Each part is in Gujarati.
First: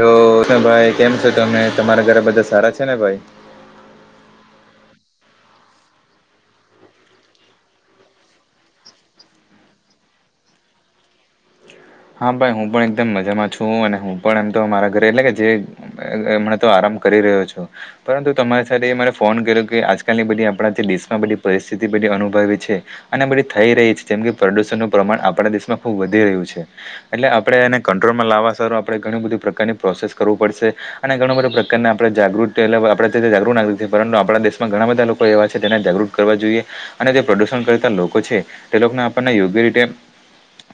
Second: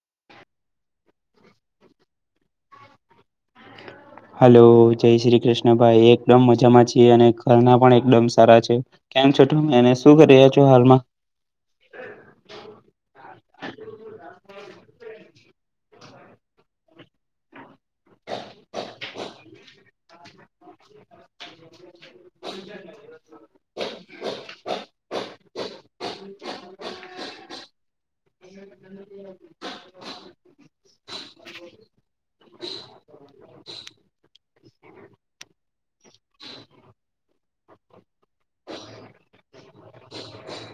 તો ભાઈ કેમ છો તમે તમારા ઘરે બધા સારા છે ને ભાઈ? હલો જય શ્રી કૃષ્ણ ભાઈ એકદમ મજામાં છીએ અને ઘરના પણ એકદમ સારા છે. કેમ છો ટમે એને શું કરી રહ છો હાલમાં હા ભાઈ હું પણ એકદમ મજામાં છું અને હું પણ એમ તો મારા ઘરે એટલે જે એમણે તો આરામ કરી રહ્યો છો. પરંતુ તમારી સાથે મારે ફોન કર્યો કે આજકાલ ની બધી આપણા જે બધી પરિસ્થિતિ બધી અનુભવી છે અને બધી થઈ રહી છે જેમ કે પ્રદૂષણનું પ્રમાણ આપણા દેશમાં વધી રહ્યું છે એટલે આપણેે એને કંટ્રોલમાં લાવવા સું આપણે ઘણ બધી પ્રકારની પ્રોસેસ કરવું પડશે અને ઘણો બધા પ્રકારને આપણે જાગૃતિ આપ જાગૃત પરંતુ આપણા દેશમાં ઘણા બધા લોકો એવા છે તેને જાગૃત કરવા જોઈએ અને તે પ્રદુષણ કરતા લોકો છે તે લોકોને આપણને યોગ્ય રીતે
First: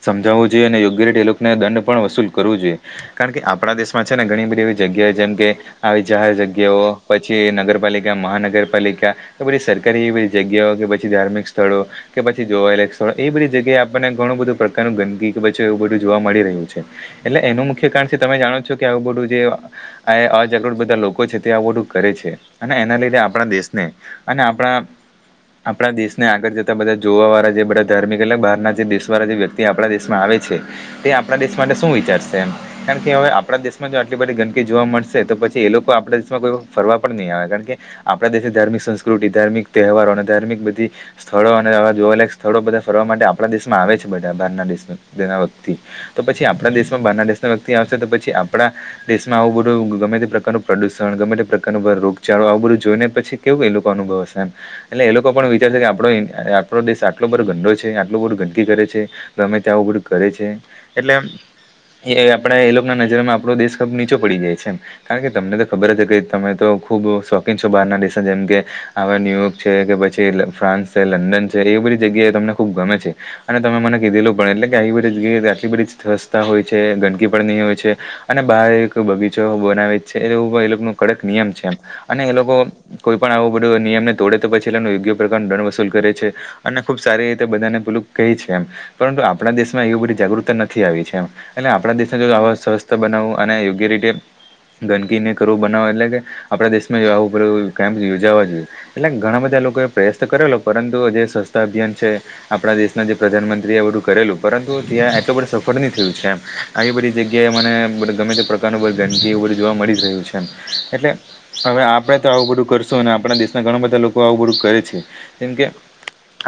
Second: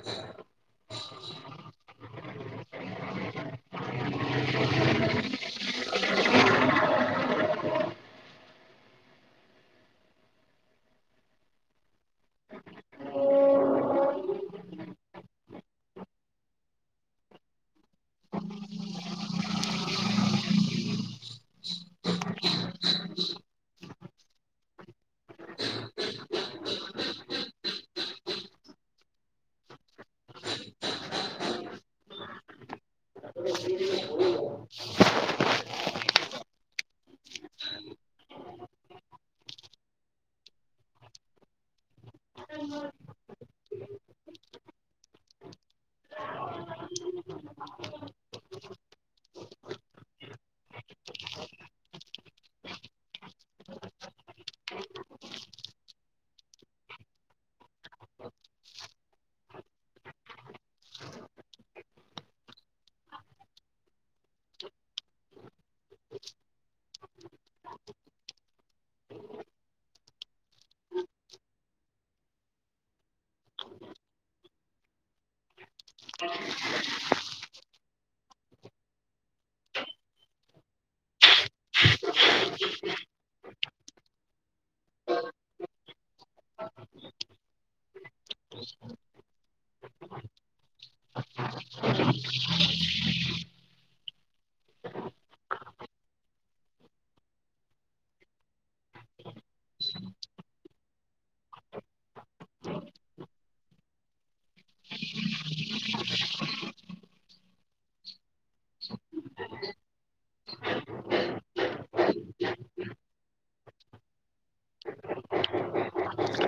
સમજાવવું જોઈએ અને યોગ્ય રીતે એ લોકોને દંડ પણ વસૂલ કરવો જોઈએ. કારણ કે આપણા દેશમાં છે ને ઘણી બધી એવી જગ્યા જેમ કે આવી જાહેર જગ્યાઓ પછી નગરપાલિકા મહાનગરપાલિકા કે પછી સરકારી એવી બધી જગ્યાઓ કે પછી ધાર્મિક સ્થળો કે પછી જોવાયે એ બધી જગ્યાએ આપણને ઘણું બધું પ્રકારનું ગંદકી પછે એવું બધું જોવા મળી રહ્યું છે એટલે એનું મુખ્ય કારણ છે તમે જાણો છો કે આવું બધું જે આ અ જાગૃત બધા લોકો છે તે આ બધું કરે છે અને એના લિઘે આપણા દેશને અને આપણા આપણા દેશને આગળ જતા બધા જોવા વાળા જે બધા ધાર્મિક બહાર ના જે દેશવાળા જે વ્યક્તિ આપણા દેશ આવે છે તે આપણા દેશ માટે શું વિચારશે એ કારણ કે હવે આપણા દેશમાં જો આટલી બધી ગંદકી જોવા મળશે તો પછી એ લોકો આપણા દેશમાં કોઈ ફરવા પણ નહી આવે કારણ કે આપણા દેશ ધાર્મિક સંસ્કૃતિ ધાર્મિક તહેવારો અને ધાર્મિક બધી સ્થળો અને જોવાક સ્થળો બધા ફરવા માટે આપણા દેશમાં આવે છે બધા બારના દેશના વખથી તો પછી આપણા દેશમાં બંગનાદેશનો વ્યક્તિ આવશે તો પછી આપણા દેશમાં આવું બધું ગમે તે પ્રકારનું પ્રદુષણ ગમે તે પ્રકારનું રોગચાળો આવું બધું જોઈ ને પછી કેું એ લોકો અનુભવ હશે એટલે એ લોકો પણ વિચાર છે કે આપ આપણો દેશ આટલો બધો ગંડો છે આટલું બધું ગંદકી કરે છે ગમે ત્યાં ઓગડું કરે છે એટલે એ આપડા એ લોકો ના નજરમાં આપણો દેશ ખબ નીચો પડી જાય છે એમ કારણ કે તમને તો ખબર જ કે તમે તો ખુબ શોખીન છો બહાર ના દિશા જેમ કે આવા ન્યુયોર્ક છે કે પછી ફ્રાન્સ છે લંડન છે એવી બધી જગ્યાએ તમને ખુબ ગમે છે અને તમે મને કીધેલું પણે એટલે કે આવી બધી આટલી બધી સ્વસ્થતા હોય છે ગંદકી પણ નહીં હોય છે અને બાર એક બગીચો બનાવે છે એવું એ લોકો ન કડક નિયમ છે એમ અને એ લોકો કોઈ પણ આવો બધો નિયમને તોડે તો પછી એ યોગ્ય પ્રકારનું દંડ વસૂલ કરે છે અને ખુબ સારી રીતે બધાને પેલું કહી છે એમ પરંતુ આપણા દેશમાં એવી બધી જાગૃતતા નથી આવી છે એમ એટલે આપણા દેશને જો આવા સ્વસ્થ બનાવવું અને યોગ્ય રીતે ગંદકીને કરવું બનાવ એટલે કે આપણા દેશમાં આવું ઉપર એ કેમ્પ યોજાવા જોઈએ એટલે ઘણા બધા લોકો એ પ્રયાસ તો કરેલો પરંતુ જે સ્વચ્છતા અભિયાન છે આપણા દેશના જે પ્રધાનમંત્રી બધું કરેલું પરંતુ ત્યાં એ તો બ સફળ નહી થયું છે એમ આવી બધી જગ્યાએ મને ગમે તે દુાન ઉપર ગંદકી ઉપર જોવા મળી રહ્યું છે એટલે હવે આપણે તો આવું બધું કરશું અને આપણા દેશના ઘણા બધા લોકો આવું બધું કરે છે કેમકે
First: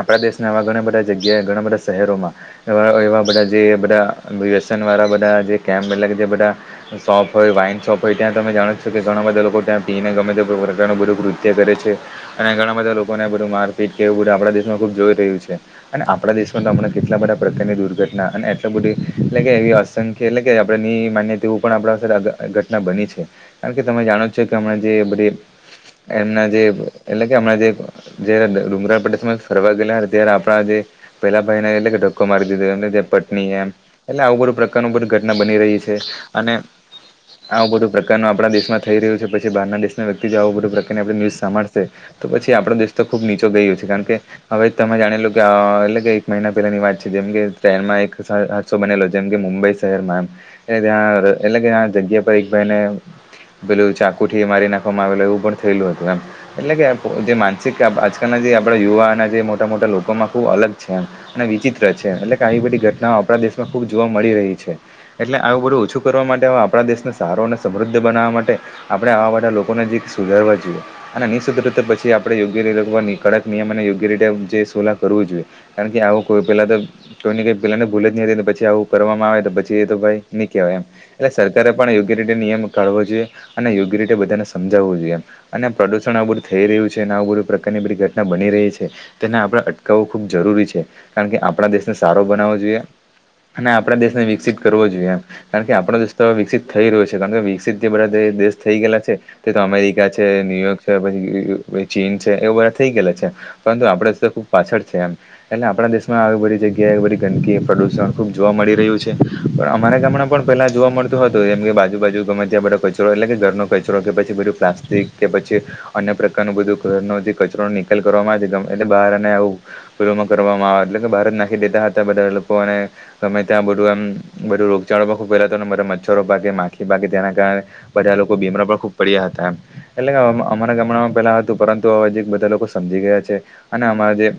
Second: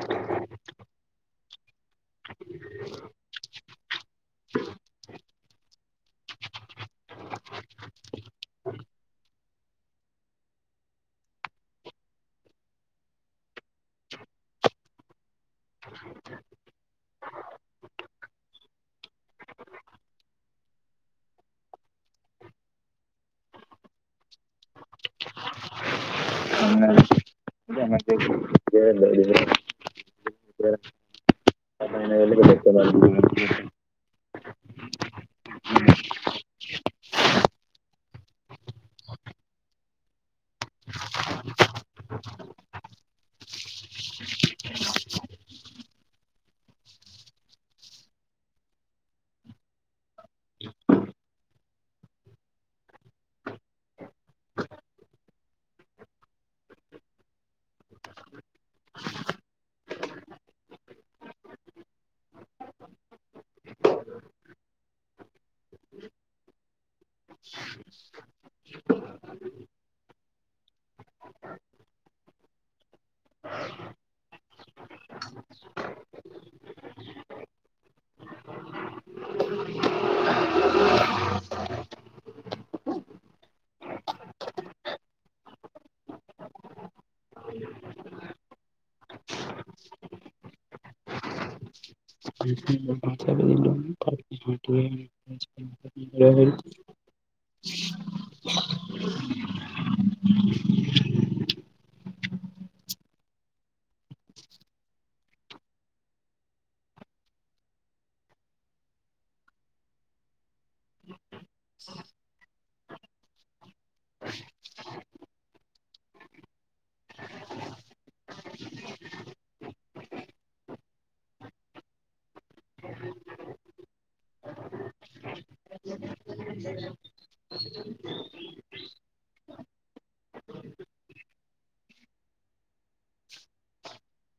આપણા દેશને આવા ઘણા બધા જગ્યાએ ઘણા બધા શહેરોમાં એવા બધા જે બધાુએસન વાળા બધા જે કેમ્પટ જે બધા શોપ હોય વાઈન શોપ હોય ત્યાં તમે જાણો છો કે ઘણા બધા લોકો ત્યાં પીને ગમે તે પ્રકારનું બધું કૃત્ય કરે છે અને ઘણા બધા લોકો ને બધું મારપીટ કેવું બધું આપણા દેશમાં ખુબ જોઈ રહ્યું છે અને આપણા દેશ આપમણાં કેટલા બધા પ્રકારની દુર્ઘટના અને એટલલી બધી એટલે કે એવી અસંખ્ય એટલે કે આપણે માન્યતા તેવું પણ આપણા ઘટના બની છે કારણ કે તમે જાણો છો કે હમણાં જે બધ એમના જે હાલમાં એટલે કે હમણાં જેારે ડુંગરાળ પ્ટ ફરવા ગયેલા ત્યારે આપણા જે પેલા ભાઈ ને એટલે કે ધક્કો મારી દીધો એમને જે પત્ની એમ એટલે આવું બધું પ્રકારનું બધી ઘટના બની રહી છે અને આવું બધું પ્રકારનું આપણા દેશમાં થઈ રહ્યું છે પછી બાર દેશના વ્યક્તિ આવો બધુ પ્રકારની આપ ન્યુઝ સાંભળશે તો પછી આપડો દેશ તો ખુબ નીચો ગયયો છે કારણ કે હવે તમે જાણે લોું કે એટલે એક મહિના પહેલાની વાત છે જેમ કે ટ્રેનમાં એક હાદસો બનેલો જેમ કે મુંબઈ શહેરમાંમ એ ત્યાં એટલે કે જગ્યા પર એક ભાઈ ને પેલું ચાકુ થી મારી નાખવામાં આવેલું એવું પણ થયેલું હતું એમ એટલે કે જે માનસિક આજકાલના જે આપણા યુવાના જે મોટા મોટા લોકોમાં ખુબ અલગ અને વિચિત્ર છે એટલે કે આવી બધી ઘટનાઓ આપણા દેશમાં ખુબ જોવા મળી રહી છે એટલે આવું બધું ઓછું કરવા માટે આપણા દેશને સારો અને સમૃદ્ધ બનાવવા માટે આપડણે આવા બધા લોકોને જે સુધારવા જોઈએ અને નિતા પછી આપણે યોગ્યતે કડક નિયમ અને યોગ્ય રીતે જે સોલા કરવું જોઈએ કારણ કે આવું કોઈ પેલા તો તોની કઈ પેલાને ભૂ જ ન પછી આવું કરવામાં આવે તો પછી એ તો ભાઈ નહી કહેવાય એમ એટલે સરકારે પણ યોગ્ય રીતે નિયમ કાઢવો જોઈએ અને યોગ્ય રીતે બધાને સમજાવવું જોઈએ અને પ્રદુષણ આ બધું થઈ રહ્યું છે અને આ બધું પ્રકારની બધી ઘટના બની રહી છે તેને આપણે અટકાવવું ખૂબ જરૂરી છે કારણ કે આપણા દેશ સારો બનાવો જોઈએ અને આપણા દેશને વિકિત કરવો જોઈએ કારણ કે આપ દેશ વિકસિત થઈ રહ્યો છે કારણ કે વિકસિત જે બધા દેશ થઈ ગયેલા છે તે તો અમેરિકા છે ન્યૂયોર્ક છે પછી ચીન છે એવું બધા થઈ ગયેલા છે પરંતુ આપડ તો ખુબ પાછળ છે એમ એટલે આપણા દેશમાં આવી બધી જગ્યાએ એ બધી ગંદકી પ્રદૂષણ ખૂબ જોવા મળી રહ્યું છે પણ અમારા ગામડાં પણ પેલા જોવા મળતું હતું કેમ કે બાજુ બાાજુ ગમે ત્યાં બધો કચરો એટલે કે ઘરનો કચરો કે પછી બધું પ્લાસ્ટિક કે પછી અન્ય પ્રકારનું બધું કચરો નિકાલ કરવામાં આવે ગમે બહાર અને આવું કરવામાં આવે એટલે કે બહારજ નાખી દેતા હતા બધા લોકોને ગમે ત્યાં બધું એમ બધું રોગચાળો પન ર્ફેલાતોને મચ્છરો ભાગે માખી ભાગે તેના કારણે બધા લોકો બીમરા પણ ખૂબ પડ્યા હતા એટલે કે અમારા ગામડામાં પેલા હતું પરંતુ હવે જીરિક બધા લોકો સમજી ગયા છે અને અમારા જે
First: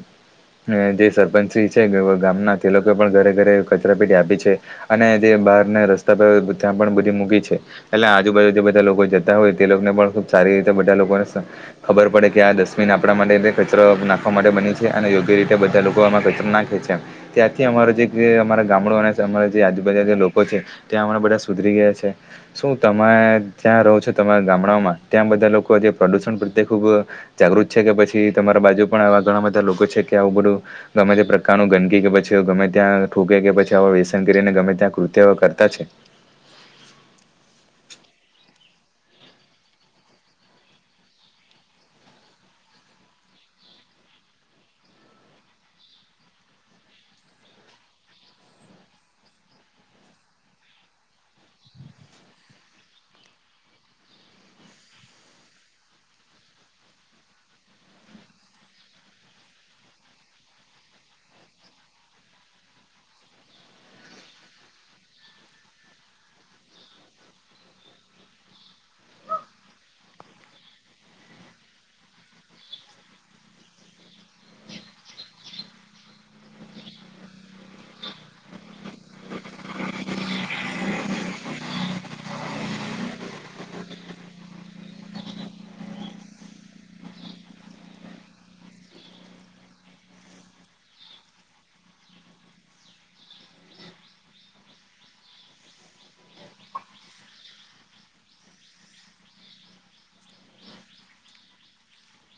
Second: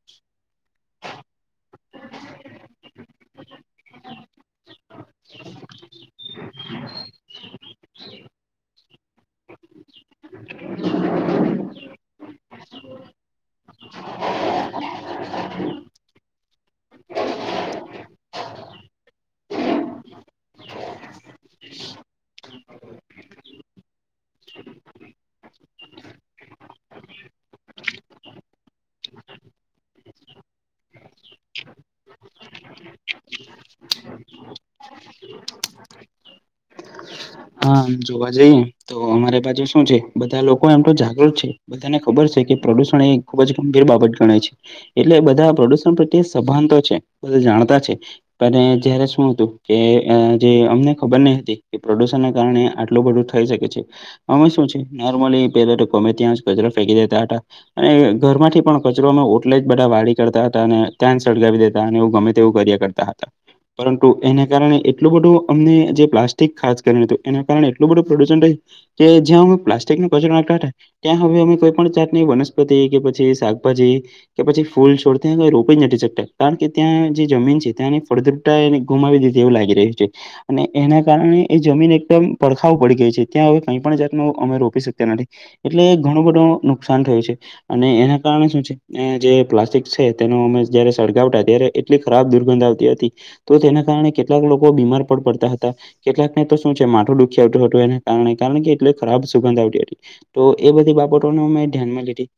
જે સરપંચજી છે ગામના તે લોકોએ પણ ઘરે ઘરે કચરા પેટી આપી છે અને જે બહારને રસ્તા પર ત્યાં પણ બધી મૂકી છે એટલે આજુબાજુ જે બધા લોકો જતા હોય તે લોકોને પણ ખુબ સારી રીતે બધા લોકોને ખબર પડે કે આ ડસ્ટબિન આપણા માટે કચરો નાખવા માટે બની છે અને યોગ્ય રીતે તે બધા લોકો એમાં કચરો નાંખે છે ત્યાંથી અમારો જે અમારા ગામદું અને અમારા જે આજુબાજુ લોકો છે ત્યાં અમારા બધા સુધરી ગયા છે શું તમે ત્યાં રહો છો તમારા ગામડાઓમાં ત્યાં બધા લોકો જે પ્રદુષણ પ્રત્યે ખૂબ જાગૃત છે કે પછી તમારા બાજુ પણ આવા ઘણા બધા લોકો છે કે આવું બધું ગમે તે પ્રકારનું ગંદકી કે પછી ગમે ત્યાં ઠૂક કે પછી વ્યસન કરીને ગમે ત્યાં કૃત્ય કરતા છે હા આમ જોવા જઈએ તો અમારે બાજુ શું છે બધા લોકો એમ તો જાગૃત છે બધાને ખબર છે કે પ્રદૂષણ એ ખુબ જ ગંભીર બાબત ગણાય છે એટલે બધા પ્રદૂષણ પ્રત્યે સભાનતો છે બધુ જાણતા છે જયારે શું હતું કે જે અમને ખબર નહ હતી કે પ્રોડુશન ને કારણે આટલું બધું થઈ શકે છે અમે શું છે નોર્મલી પેલા તો ગમે ત્યાં કચરો ફેંકી દેતા હતા અને ઘર માંથી પણ કચરો અમે ઓટલે જ બધા વાળ કરતા હતા અને ત્યાંન સળગાવી દેતા અને એવું ગમે તેવું કર્યા કરતા તા હતા પરંતુ એને કારણે એટલું બધું અમને જે પ્લાસ્ટિક ખાસ કરી કે એને કારણ એટલું બધું પ્રદુષણ રહે કે જ્યાં હ પ્લાસ્ટિકો કચરો નાખ હતા ત્યાં હવે અમે કોઈ પણ જાતની વનસ્પતિ કે પછી શાકભાજી કે પછી ફૂલ છોડ ત્યા રોપી જ નથી શકતા કારણ કે ત્યાં જે જમીન છે ત્યાં ફળદ ગુમાવી દીધ એવું લાગી રહ્યું છે અને એના કારણે એ જમીન એકદમ પડખાવ પડી ગઈ છે ત્યાં હવે કઈ પણ જાત ણુ અમે રોપી શકતા નથી એટલે ઘણું બધો નુકસાન થયું છે અને એના કારણે શું છે જે પ્લાસ્ટિક છે તેનો અમે જયારે સળગાવતા ત્યારે એટલી ખરાબ દુર્ગંધ આવતી હતી તો તેના કારણે કેટલાક લોકો બીમાર પણ પડતા હતા કેટલાક ને તો શું છે માથુ ડુ હતું એના કારણે કારણ કે એટલે ખરાબ સુગંધ આવતી હતી તો એ બધી બાબતોને મેં ધ્યાન માં લીધી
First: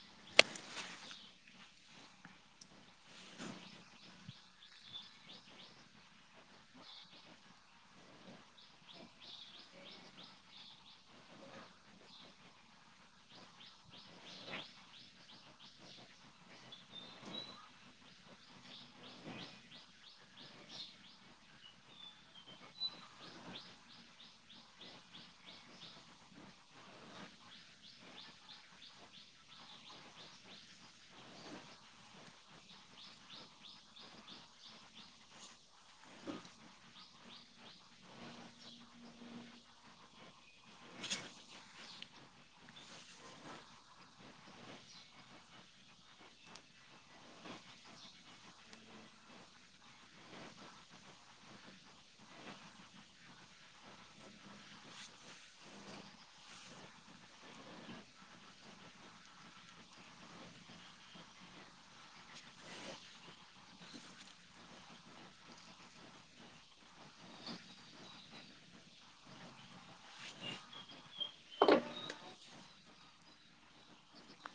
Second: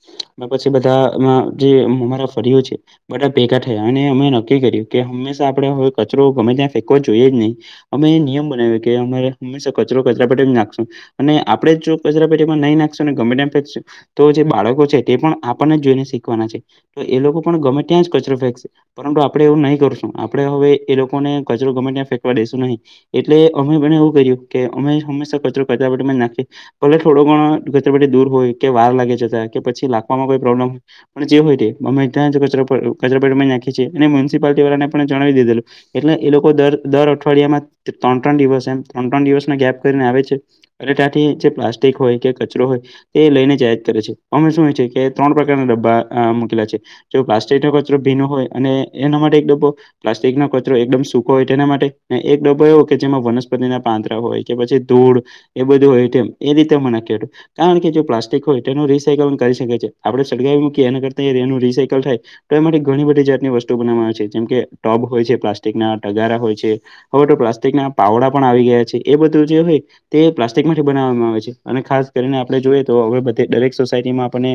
મે પછી બધા જે હ મારા ફરીયુ છે બધા ભેગા થયા અને અમે નક્કી કર્યું કે હંમેશા આપણે હવે કચરો ગમે ત્યાં ફેંકવો જોઈએ જ નહીં અમે એ નિયમ બનાવી કે અમારે હંમેશા કચરો કચરા પેટી નાખશો અને આપણેે જો કચરા પેટીમાં નઈ નાખશું ગમે તેમ ફેંકશુ તો જે બાળકો છે તે પણ આપણને જ જોઈને શીખવાના છે તો એ લોકો પણ ગમે ત્યાં જ કચરો ફેંકશે પરંતુ આપણે એવું નહી કરશું આપણે હવે એ લોકોને કચરો ગમે ત્યાં ફેંકવા દઈશું નહીં એટલે અમે પણ એવું કર્યું કે અમે હંમેશા કચરો કચરા પટમાં જ નાખી ભલે થોડો ઘણ કચરાપેટી દૂર હોય કે વાર લાગી જતા કે પછી લખવામાં કોઈ પ્રોબ્લેમ પણ જે હોય તે અમે ત્યાં જ કચોર કચરાપેતિ માં નાખી છે અને મ્યનિસિપાલટી વાળને પણ જણાવી દીધેલું એટલે એ લોકો દર દર અઠવાડિયામાં ત્રણ ત્રણ દિવસ એમ ત્રણ ત્રણ દિવસને ગેપ કરીને આવે છે અને ત્યાંથી જે પ્લાસ્ટિક હોય કે કચરો હોય તે લઈને જાહેત કરે છે અમે શું છે કે ત્રણ પ્રકારના ડબ્બા મૂકેલા છે જો પ્લાસ્ટિક નો કચરો ભીનો હોય અને એના માટે એક ડબો પ્લાસ્ટિકનો કચરો એકદમ સૂખો હોય તેના માટે એક એન એક દબો એવો કે જેમાં વનસ્પતિના પાંતરા હોય કે પછી ધૂળ એ બધું હોય તેમ એ રીતે મને કું કારણ કે જો પ્લાસ્ટિક હોય તે એનું રિસાયકલ કરી શકે છે આપણે સળગાવી મૂકીએ એના કરતા એનું રિસાયકલ થાય તો એ માટે ઘણી બધી જાતની વસ્તુ બનાવામાં આવે છે જેમ કે ટોબ હોય છે પ્લાસ્ટિકના ટગારા હોય છે હવે તો પ્લાસ્ટિક ના પાવડા પણ આવી ગયા છે એ બધું જે હોય તે પ્લાસ્ટિક માટેથી બનાવવામાં આવે છે અને ખાસ કરીને આપણે જોઈએ તો હવેધ દરેક સોસાયટીમાં આપને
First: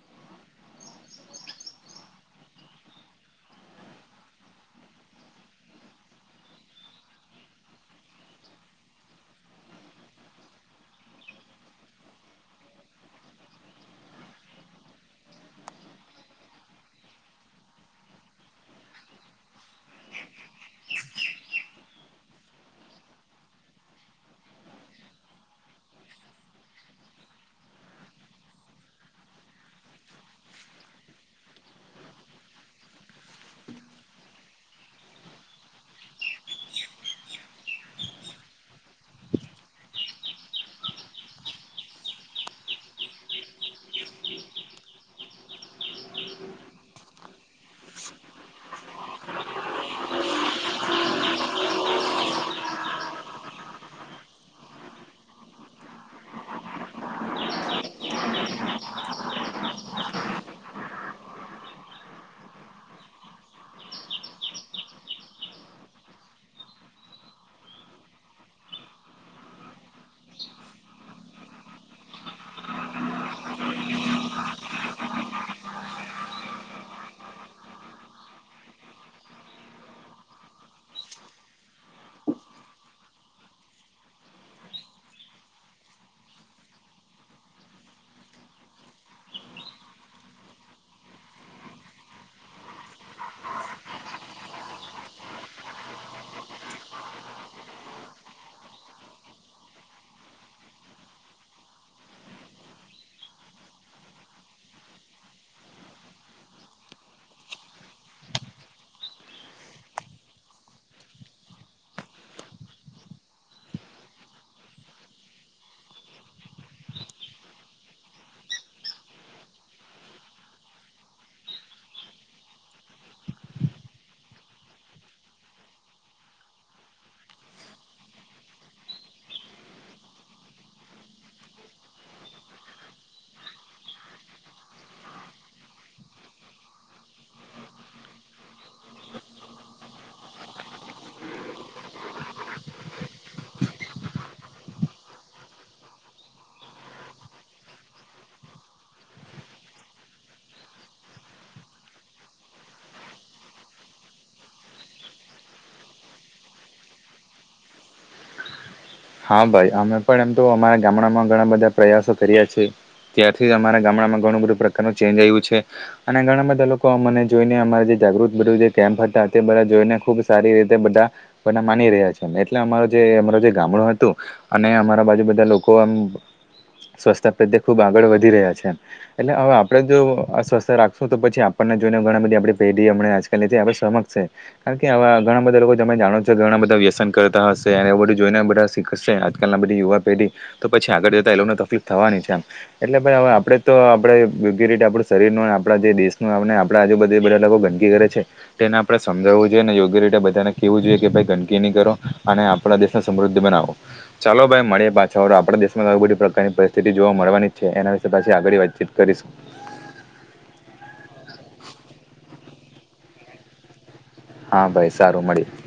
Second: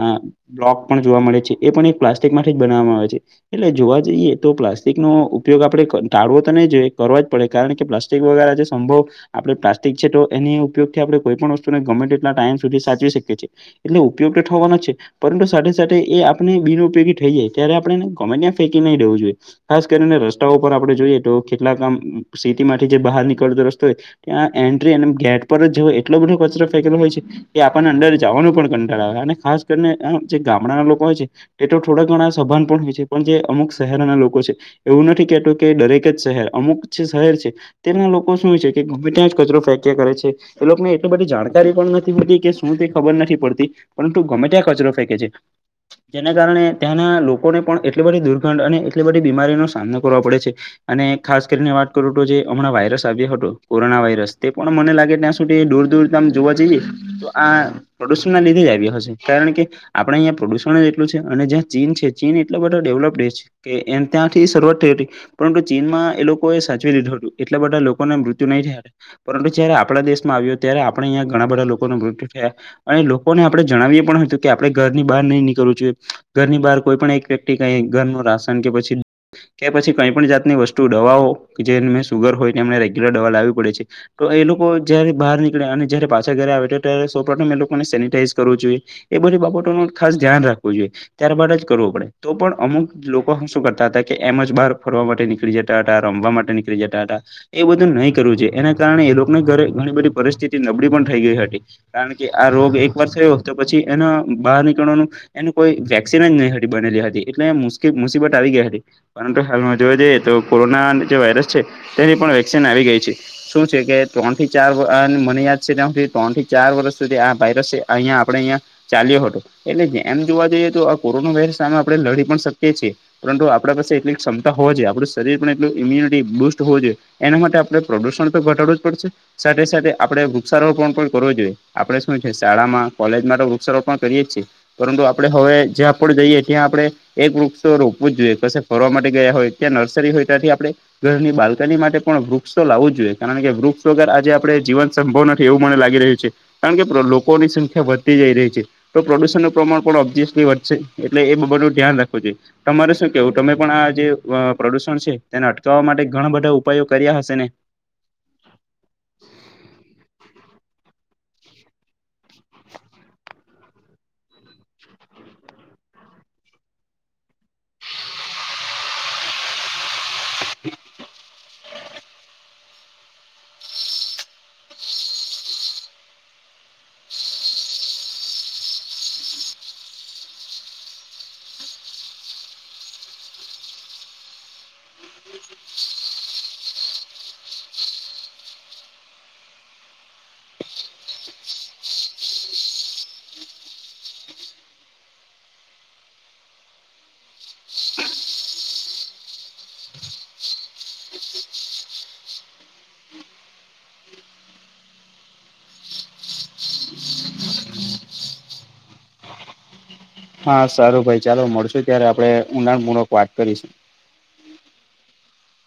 આ બ્લોક પણ જોવા મળે છે એ પણ એક પ્લાસ્ટિક માટેથી જ બનાવવામાં આવે છે. એટલે જોવા જઈએ તો પ્લાસ્ટિકનો ઉપયોગ આપડણે ટાળવો તો નહી જોઈએ કરવા જ પડે કારણ કે પ્લાસ્ટિક વગરે સંભવ આપડે પ્લાસ્ટિક છે તો એ ઉપયોગથી આપણે કોઈ પણ વસ્તુ ગર્મેન્ટ એટલા ટાઈમ સુધી સાચવી શકીએ છીએ એટલે ઉપયોગ તો થવાનો છે પરંતુ સાથે સાથે એ આપણે બિન ઉપયોગી થઈ જાય ત્યારે આપણે કોમે ત્યાં ફેંકી નઈંવું જોઈએ ખાસ કરીને રસ્તાઓ ઉપ આપડે જોઈએ તો કેટલાક કામ સ્થિતતી માટેથી જે બહાર નીળ સ્તોય ત્યાં એન્ટ્રી અને ગેટ પર જ એટલો બધો કચરો ફેકેલો હોય છે. એ આપણને અંદર જવાનું પણ કંટાળ આવે અને ખાસ કરીને આ જે ગામડાના લોકો હોય છે. એ તો થોડા ઘણા સભાન પણ હોય છે પણ જે અમુક શહેરના લોકો છે એવું નથી કેતું કે દરેક જ શહેર અમુક જે શહેર છે તેના લોકો શું છે કે ગમે ત્યાં જ કચરો ફેંકીયા કરે છે એ લોકોને એટલી બધી જાણકારી પણ નથી મળતી કે શું તે ખબર નથી પડતી પરંતુ ગમે ત્યાં કચરો ફેંકે છે જેના કારણે ત્યાંના લોકોને પણ એટલી બધી દુર્ગંધ અને એટલી બધી બીમારીનો સામનો કરવાો પડે છે અને ખાસ કરીને વાત કરું તો જે હમણાં વાયરસ કોરોના વાયરસ તે પણ મને લાગે ત્યાં સુધી દૂર દૂર જોવા જઈએ તો આ પ્રદૂષણમાં લીધી જ આવી હશે કારણ કે આપડે અહીંયા પ્રદૂષણ જ એટલું છે અને જ્યાં ચીન છે ચીન એટલો બધો ડેવલપ ડે છે કે એ ત્યાંથી શરૂઆત થઈ હતી પરંતુ ચીનમાં એ લોકોએ સાચવી લીધું હતું એટલા બધા લોકો લોકોને મૃત્યુ નહીં થયા પરંતુ જય્યારે આપણા દેશમાં આવ્યો ત્યારે આપણે અહીંયા ઘણા બધા લોકોના મૃત્યુ થયા અને લોકોને આપડણે જણાવીએ પણ હતું કે આપણે ઘરની બહાર નહી નીકળવુંઈએ ઘરની બહાર કોઈ પણ એક વ્યક્ ક ઘર ન રાસન કે પછી કે પછી કઈ પણ જાતની વસ્તુ દવાઓ જે સુુગર હોય એમને રેગ્યુલર દવા લાવવી પડે છે તો એ લોકો જયારે બહાર નીકળે અને જયારે પાછા ઘરે આવે ત્યારે સૌપથમ એ લોકોને સેનિટાઈઝ કરવું જોઈએ એ બધી બાબતો ન ખાસ ધ્યાન રાખવું જોઈએ ત્યારબાદ જ કરવો પડે તો પણ અમુક લોકો શું કરતા હતા કે એમ જ બહાર ફરવા માટે નીળ ક્રિકેટ હતા રમવા માટેની ક્રિકેટ હતા એ બધું નહીં કરવું છે એના કારણે એ લોકોની ઘરે ઘણી બધી પરિસ્થિતિ નબળી પણ થઈ ગઈ હતી કારણ કે આ રોગ એક વાર થયો તો પછી એના બહાર નીકળવાનું એનું કોઈ વેક્સિન જ ન બનેલી હતી એટલે મુસીબત આવી ગયા હતી પરંતુ હાલ જોવા જઈએ તો કોરોના જે વાયરસ છે તેની પણ વેક્સિન આવી ગઈ છે શું છે કે ત્રણ થી ચાર મને યાદ છે ત્યાં સુધી ત્રણ થી ચાર વર્ષ સુધી આ વાયરસ અહિયા આપે અયા ચાલ્યો હતો એટલે એમ જોવા જઈએ તો કોરોના વાયરસ સામે આપણે લડી પણ શકીએ છીએ પરંતુ આપણા પાસે એટલી ક્ષમતા હોય જોઈએ આપું શરીર પણ એટલું ઈમ્યુનિટી બુસ્ટ હોવ જોઈએ એના માટે આપડણે પ્રદુષણ તો ઘટાડવું જ પડશે સાથે સાથે આપડે વૃક્ષારોપણ પણ કરવું જોઈએ આપણે શું છે શાળામાં કોલેજમાં તો વૃક્ષારોપણ કરીએ છીએ પરંતુ આપણે હવે જ્યાં પણ જઈએ ત્યાં આપડણે એક વૃક્ષો રોપવું જ જોઈએ ફરવા માટે ગયા હોય ત્યાં નર્સરી હોય ત્યાંથી આપણે ઘરની બાલકની માટે પણ વૃક્ષો લાવું જોઈએ કારણ કે વૃક્ષ વગર આજે આપડે જીવન સંભવ નથી એવું મને લાગી રહ્યું છે. કારણ કે લોકોની સંખ્યા વધતી જઈ રહી છે. તો પ્રદુષણ નું પ્રમાણ પણ ઓબ્યસલી વધશે એટલે એ બાનું ધ્યાન રાખવું જોઈએ તમારે શું કેવું તમે પણ આ જે પ્રદુષણ છે તેને અટકાવવા માટે ઘણા બધા ઉપયોગ કર્યા હશે ને હા ભાઈ અમે પણ એમ તો અમારા ગામડામાં ઘણા બધા પ્રયાસો કર્યા છેએ ત્યાંથી જ અમારા ગામડામાં ઘણું બધું પ્રકારનું ચેન્જ આવ્યું છે અને ઘણા બધા લોકો મને જોઈને અમા જે જાગૃત બધું કેમ્પ હતા તે બધા જોઈને ખુબ સારી રીતે બધા બધ માની રહ્યા છે એટલે અમારો જે અમારો જે ગામડો અને અમારા બાજુ બધા લોકો આમ સ્વચથતા પ્રત્યે ખુબ આગળ વધી રહ્યા છે. એટલે હવે આપણે જો સ્વસ્થ રાખશું તો પછી આપણને જોઈને ઘણા બધી આપણી પેઢી હમં આજકાલની આપણે સમક્ષ છે. કારણ કેવા ઘણા બધા લોકો તમે જાણો છો ઘણા બધા વ્યસન કરતા હશે અને એવું બધું જોઈને બધા આજકાલ ના બધી યુવા પેઢી તો પછી આગળ જતા એ લોકોને તકલીફ થવાની છે આમ. એટલે ભાઈ હવે આપડે તો આપડે યોગ્ય રીતે આપડું શરીર ન આપણા જે દેશનું આપને આપે આજે બધી બધા લોકો ગંદકી કરે છે. તેને આપણે સમજાવવું જોઈએ અને યોગ્ય રીતે બધાને કહેવું જોઈએ કે ભાઈ ગંદકીની કરો અને આપણા દેશને સમૃદ્ધિ બનાવો. ચાલો ભાઈ મળે પાછા આપણા દેશ માંઈ બધી પ્રકારની પરિસ્થિતિ જોવા મળવાની જ છે એના વિ પાછી આગળ વાતચીત કરીશ. હા સારું ભાઈ ચાલો મળશ ત્યારે આપદે ઊંડાણ પૂર્વક વાત કરીશું. હા ભાઈ સારું મળીએ.